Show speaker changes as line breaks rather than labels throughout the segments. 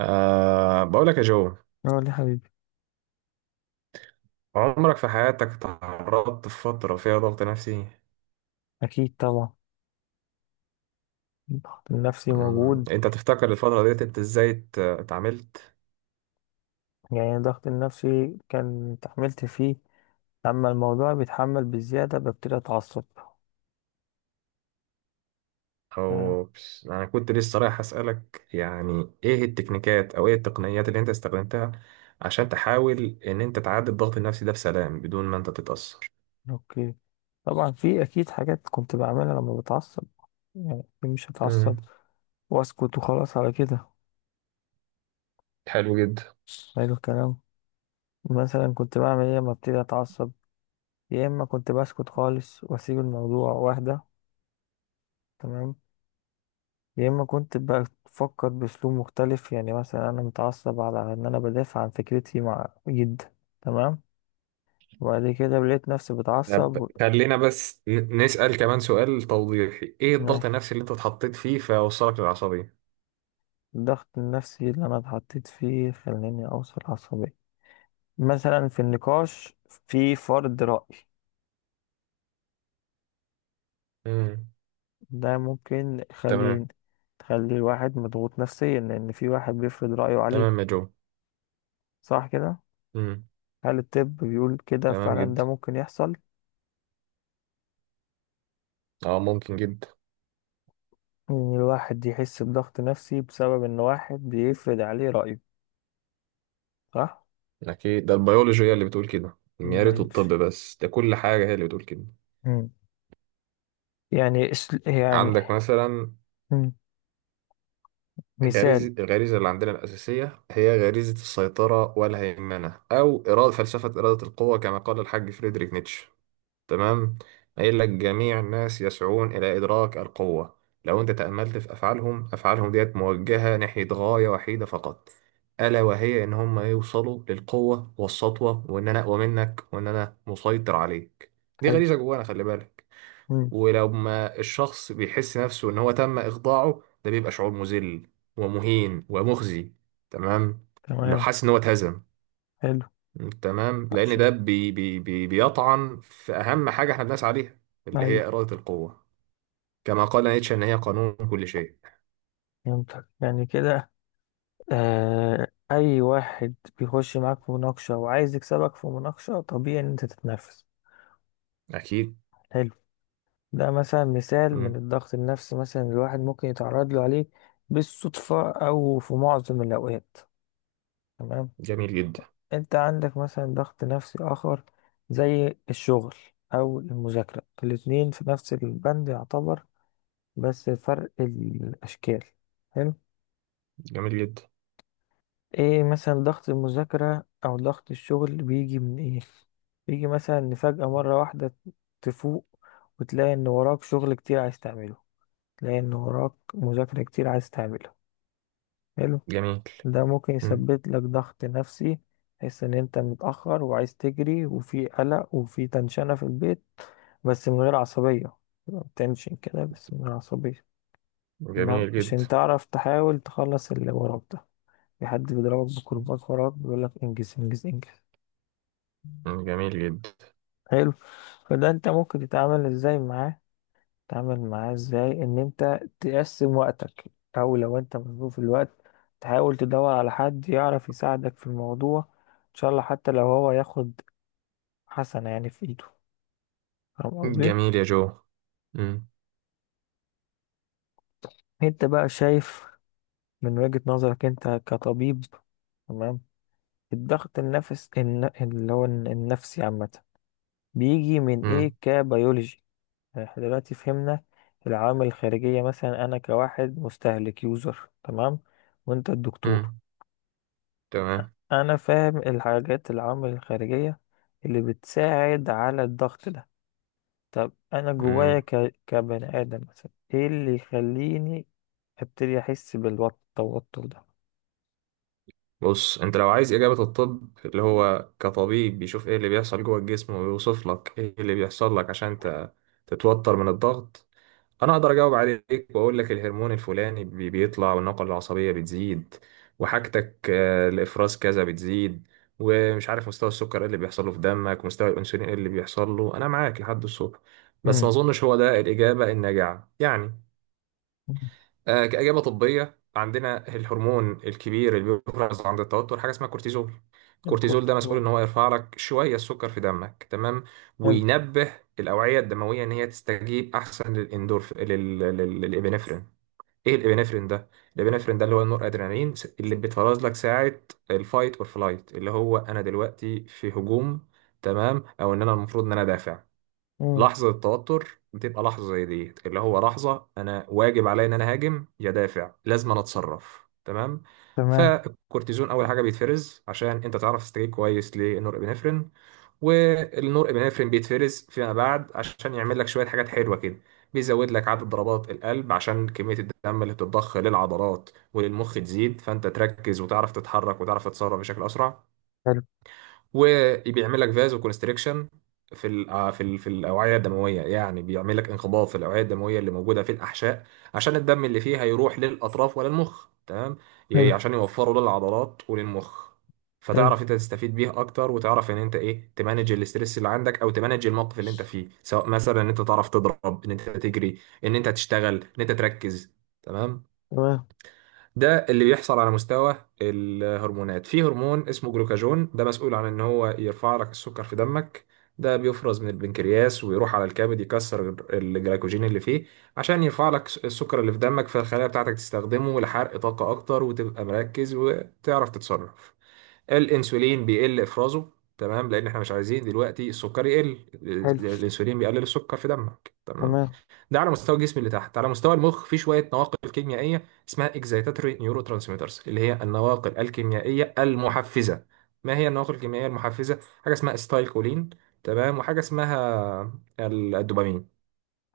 أه بقول لك يا جو،
اه، ليه حبيبي؟
عمرك في حياتك تعرضت في فترة فيها ضغط نفسي؟
اكيد طبعا. الضغط النفسي موجود.
انت تفتكر الفترة ديت انت ازاي اتعاملت؟
يعني الضغط النفسي كان اتحملت فيه، اما الموضوع بيتحمل بزياده ببتدي اتعصب. آه.
انا كنت لسه رايح اسألك يعني ايه التكنيكات او ايه التقنيات اللي انت استخدمتها عشان تحاول ان انت تعدي الضغط النفسي ده بسلام بدون ما انت تتأثر.
اوكي. طبعا في اكيد حاجات كنت بعملها لما بتعصب، يعني مش هتعصب
امم.
واسكت وخلاص على كده.
حلو جدا.
حلو الكلام. مثلا كنت بعمل ايه لما ابتدي اتعصب؟ يا اما كنت بسكت خالص واسيب الموضوع واهدى. تمام. يا اما كنت بقى بفكر باسلوب مختلف، يعني مثلا انا متعصب على ان انا بدافع عن فكرتي مع جدا. تمام. وبعد كده لقيت نفسي بتعصب
طب خلينا بس نسأل كمان سؤال توضيحي، ايه الضغط
ماشي.
النفسي اللي انت اتحطيت فيه فوصلك للعصبية؟
الضغط النفسي اللي انا اتحطيت فيه خلاني اوصل عصبية، مثلا في النقاش، في فرض رأي.
امم.
ده ممكن
تمام.
يخلي، تخلي الواحد مضغوط نفسيا لان في واحد بيفرض رأيه
تمام يا
عليك.
جو.
صح كده؟
امم.
هل الطب بيقول كده
تمام
فعلا؟ ده
جدا.
ممكن يحصل
اه، ممكن جدا.
إن الواحد يحس بضغط نفسي بسبب إن واحد بيفرض عليه رأيه، صح؟
اكيد، ده البيولوجي هي اللي بتقول كده، يا ريت
مبينش.
الطب بس، ده كل حاجه هي اللي بتقول كده.
مم. يعني.
عندك مثلا
مم. مثال.
غريزه، الغريزه اللي عندنا الاساسيه هي غريزه السيطره والهيمنه، او اراده، فلسفه اراده القوه كما قال الحاج فريدريك نيتشه. تمام. قايل لك جميع الناس يسعون إلى إدراك القوة. لو أنت تأملت في أفعالهم، أفعالهم ديت موجهة ناحية غاية وحيدة فقط، ألا وهي إن هم يوصلوا للقوة والسطوة، وإن أنا أقوى منك، وإن أنا مسيطر عليك. دي
حلو.
غريزة جوانا، خلي بالك.
مم.
ولو ما الشخص بيحس نفسه إن هو تم إخضاعه، ده بيبقى شعور مذل ومهين ومخزي. تمام. لو
تمام.
حاسس إن هو اتهزم.
حلو.
تمام، لان
عشان.
ده بي بي بي بيطعن في اهم حاجه احنا بنسعى ليها، اللي هي
أيوه.
اراده القوه، كما قال نيتشه ان هي قانون كل شيء.
فهمتك يعني كده. أي واحد بيخش معاك في مناقشة وعايز يكسبك في مناقشة، طبيعي إن أنت تتنافس.
اكيد.
حلو. ده مثلا مثال من
مم.
الضغط النفسي، مثلا الواحد ممكن يتعرض له عليه بالصدفة أو في معظم الأوقات. تمام.
جميل جدا.
انت عندك مثلا ضغط نفسي اخر زي الشغل او المذاكرة، الاتنين في نفس البند يعتبر، بس فرق الاشكال. حلو.
جميل جدا.
ايه مثلا ضغط المذاكرة او ضغط الشغل بيجي من ايه؟ بيجي مثلا ان فجأة مرة واحدة تفوق وتلاقي ان وراك شغل كتير عايز تعمله، تلاقي ان وراك مذاكرة كتير عايز تعملها. حلو.
جميل.
ده ممكن
مم.
يسبب لك ضغط نفسي. تحس ان انت متأخر وعايز تجري وفي قلق وفي تنشنة في البيت، بس من غير عصبية. تبقى بتنشن كده بس من غير عصبية. تمام.
جميل جدا.
عشان تعرف تحاول تخلص اللي وراك ده، في حد بيضربك بكرباج وراك بيقولك انجز انجز انجز.
مم. جميل جدا.
حلو. فده انت ممكن تتعامل ازاي معاه؟ تعمل معاه ازاي ان انت تقسم وقتك، او لو انت مظلوم في الوقت تحاول تدور على حد يعرف يساعدك في الموضوع، ان شاء الله حتى لو هو ياخد حسنة يعني في ايده. فاهم قصدي؟
جميل يا جو. مم.
انت بقى شايف من وجهة نظرك انت كطبيب، تمام، الضغط اللي هو النفسي عامة بيجي من ايه
مم.
كبيولوجي؟ يعني احنا دلوقتي فهمنا العوامل الخارجية، مثلا انا كواحد مستهلك يوزر تمام وانت الدكتور.
مم. تمام.
انا فاهم الحاجات، العوامل الخارجية اللي بتساعد على الضغط ده. طب انا جوايا
مم.
كبني ادم مثلا ايه اللي يخليني ابتدي احس بالتوتر ده؟
بص، انت لو عايز اجابه الطب، اللي هو كطبيب بيشوف ايه اللي بيحصل جوه الجسم ويوصف لك ايه اللي بيحصل لك عشان تتوتر من الضغط، انا اقدر اجاوب عليك واقول لك الهرمون الفلاني بيطلع والنقله العصبيه بتزيد، وحاجتك الافراز كذا بتزيد، ومش عارف مستوى السكر ايه اللي بيحصل له في دمك، مستوى الانسولين ايه اللي بيحصل له، انا معاك لحد الصبح، بس ما
امم.
اظنش هو ده الاجابه الناجعه يعني. كاجابه طبيه، عندنا الهرمون الكبير اللي بيفرز عند التوتر حاجه اسمها كورتيزون، الكورتيزول ده مسؤول ان
الكورتيزول.
هو يرفع لك شويه السكر في دمك. تمام.
حلو.
وينبه الاوعيه الدمويه ان هي تستجيب احسن للاندورف، للابنفرين. ايه الابنفرين ده؟ الابنفرين ده اللي هو النور ادرينالين، اللي بيتفرز لك ساعه الفايت اور فلايت، اللي هو انا دلوقتي في هجوم. تمام. او ان انا المفروض ان انا دافع.
امم.
لحظة التوتر بتبقى لحظة زي دي، اللي هو لحظة أنا واجب عليا إن أنا هاجم يا دافع، لازم أنا أتصرف. تمام.
تمام.
فالكورتيزون أول حاجة بيتفرز عشان أنت تعرف تستجيب كويس للنورابينفرين، والنور ابنفرين بيتفرز فيما بعد عشان يعمل لك شويه حاجات حلوه كده. بيزود لك عدد ضربات القلب عشان كميه الدم اللي بتتضخ للعضلات وللمخ تزيد، فانت تركز وتعرف تتحرك وتعرف تتصرف بشكل اسرع.
حلو.
وبيعمل لك فازو كونستريكشن في الاوعيه الدمويه، يعني بيعمل لك انقباض في الاوعيه الدمويه اللي موجوده في الاحشاء، عشان الدم اللي فيها يروح للاطراف ولا المخ. تمام.
حلو.
عشان يوفروا للعضلات وللمخ،
حلو.
فتعرف انت تستفيد بيه اكتر، وتعرف ان انت ايه تمانج الاسترس اللي عندك، او تمانج الموقف اللي انت فيه، سواء مثلا ان انت تعرف تضرب، ان انت تجري، ان انت تشتغل، ان انت تركز. تمام.
تمام.
ده اللي بيحصل على مستوى الهرمونات. في هرمون اسمه جلوكاجون، ده مسؤول عن ان هو يرفع لك السكر في دمك، ده بيفرز من البنكرياس ويروح على الكبد يكسر الجلايكوجين اللي فيه، عشان يرفع لك السكر اللي في دمك، فالخلايا بتاعتك تستخدمه لحرق طاقة اكتر، وتبقى مركز وتعرف تتصرف. الانسولين بيقل افرازه. تمام، لان احنا مش عايزين دلوقتي السكر يقل.
حلو.
الانسولين بيقلل السكر في دمك. تمام.
تمام.
ده على مستوى الجسم اللي تحت. على مستوى المخ، في شويه نواقل كيميائيه اسمها اكزايتاتوري نيورو ترانسميترز، اللي هي النواقل الكيميائيه المحفزه. ما هي النواقل الكيميائيه المحفزه؟ حاجه اسمها استايكولين، تمام، وحاجه اسمها الدوبامين.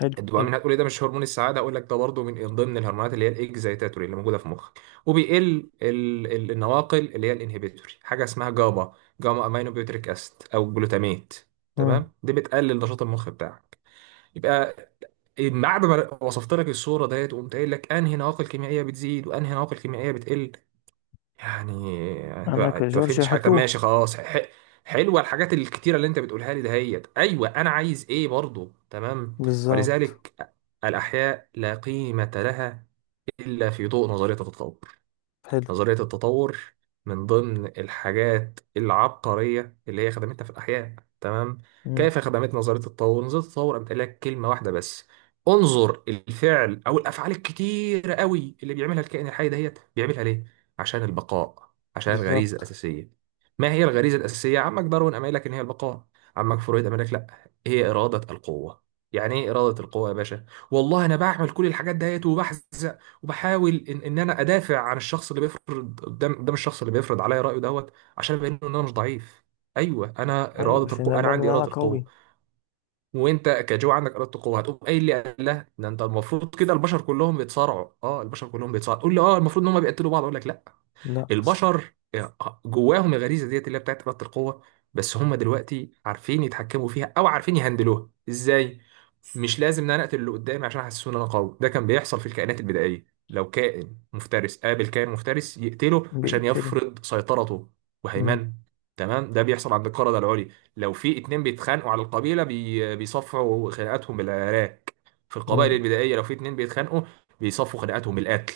حلو. حلو.
الدوبامين هتقول لي ده مش هرمون السعاده؟ اقول لك ده برضه من ضمن الهرمونات اللي هي الاكزايتاتوري اللي موجوده في مخك. وبيقل النواقل اللي هي الانهبيتوري، حاجه اسمها جابا، جاما امينو بيوتريك اسيد، او جلوتاميت.
امم.
تمام، دي بتقلل نشاط المخ بتاعك. يبقى بعد ما وصفت لك الصورة ديت وقمت قايل لك انهي نواقل كيميائية بتزيد وانهي نواقل كيميائية بتقل، يعني انت
انا
ما أنت ما
كجورج
فهمتش حاجة. طب ماشي
هتوه.
خلاص، حلوة الحاجات الكتيرة اللي انت بتقولها لي دهيت، ايوه انا عايز ايه برضو. تمام.
بالظبط.
ولذلك، الاحياء لا قيمة لها الا في ضوء نظرية التطور.
حلو.
نظرية التطور من ضمن الحاجات العبقرية اللي هي خدمتنا في الأحياء. تمام.
امم.
كيف خدمت نظرية التطور؟ نظرية التطور قامت قايلة لك كلمة واحدة بس، انظر الفعل أو الأفعال الكتيرة قوي اللي بيعملها الكائن الحي دهيت، بيعملها ليه؟ عشان البقاء، عشان الغريزة
بالظبط.
الأساسية. ما هي الغريزة الأساسية؟ عمك داروين قام قايل لك إن هي البقاء، عمك فرويد قام قايل لك لا هي إرادة القوة. يعني ايه إرادة القوة يا باشا؟ والله أنا بعمل كل الحاجات دهيت، وبحزن، وبحاول إن انا ادافع عن الشخص اللي بيفرض قدام الشخص اللي بيفرض عليا رايه دوت، عشان ابين له ان انا مش ضعيف. ايوه انا
ايوه
اراده
عشان
القوه، انا
ابان ان
عندي
انا
اراده القوه،
قوي.
وانت كجو عندك اراده القوه. هتقوم قايل لي قال لا، ده انت المفروض كده البشر كلهم بيتصارعوا، البشر كلهم بيتصارعوا، تقول لي اه المفروض ان هم بيقتلوا بعض؟ اقول لك لا،
لا بس.
البشر جواهم الغريزه ديت اللي هي بتاعت اراده القوه، بس هم دلوقتي عارفين يتحكموا فيها او عارفين يهندلوها ازاي. مش لازم ان انا اقتل اللي قدامي عشان احسسه ان انا قوي. ده كان بيحصل في الكائنات البدائيه، لو كائن مفترس قابل كائن مفترس يقتله عشان
بيقتله.
يفرض سيطرته وهيمنه. تمام. ده بيحصل عند القردة العليا، لو في اتنين بيتخانقوا على القبيله بيصفعوا خناقاتهم بالعراك. في القبائل
امم.
البدائيه لو في اتنين بيتخانقوا بيصفوا خناقاتهم بالقتل.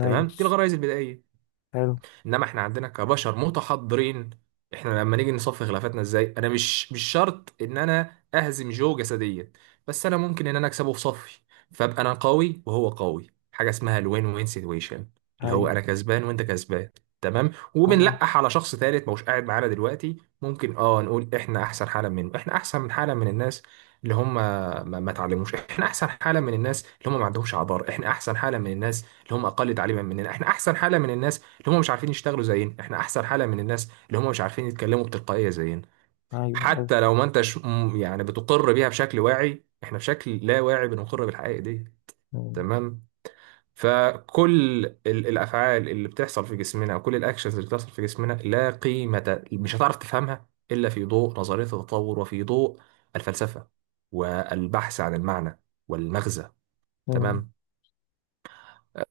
ايوه.
تمام، دي الغرائز البدائيه.
حلو.
انما احنا عندنا كبشر متحضرين، احنا لما نيجي نصفي خلافاتنا ازاي، انا مش شرط ان انا اهزم جو جسديا، بس انا ممكن ان انا اكسبه في صفي، فابقى انا قوي وهو قوي، حاجه اسمها الوين وين سيتويشن، اللي هو انا
ايوه.
كسبان وانت كسبان. تمام.
تمام.
وبنلقح على شخص ثالث مش قاعد معانا دلوقتي، ممكن نقول احنا احسن حالا منه، احنا احسن من حالا من الناس اللي هم ما اتعلموش، احنا احسن حاله من الناس اللي هم ما عندهمش عبار، احنا احسن حاله من الناس اللي هم اقل تعليما مننا، احنا احسن حاله من الناس اللي هم مش عارفين يشتغلوا زينا، احنا احسن حالة من الناس اللي هم مش عارفين يتكلموا بتلقائية زينا.
ايوه ايوه.
حتى لو ما انتش يعني بتقر بيها بشكل واعي، احنا بشكل لا واعي بنقر بالحقائق دي.
مم.
تمام. فكل الافعال اللي بتحصل في جسمنا، وكل الاكشنز اللي بتحصل في جسمنا، لا قيمة مش هتعرف تفهمها الا في ضوء نظرية التطور، وفي ضوء الفلسفة والبحث عن المعنى والمغزى.
مم.
تمام.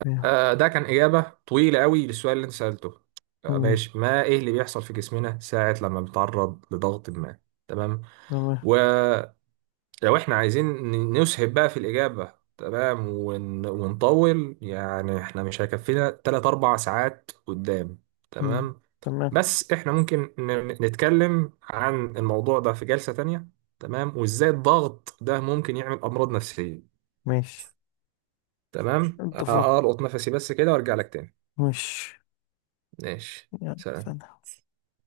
مم.
ده كان إجابة طويلة قوي للسؤال اللي أنت سألته،
مم.
ماشي، ما إيه اللي بيحصل في جسمنا ساعة لما بنتعرض لضغط ما. تمام.
تمام.
ولو إحنا عايزين نسهب بقى في الإجابة، تمام، ونطول، يعني إحنا مش هيكفينا تلات أربع ساعات قدام.
مم.
تمام.
تمام.
بس إحنا ممكن نتكلم عن الموضوع ده في جلسة تانية، تمام، وإزاي الضغط ده ممكن يعمل أمراض نفسية.
ماشي.
تمام.
اتفقنا.
ألقط نفسي بس كده وأرجع لك تاني.
ماشي.
ماشي
يلا سلام.
سلام.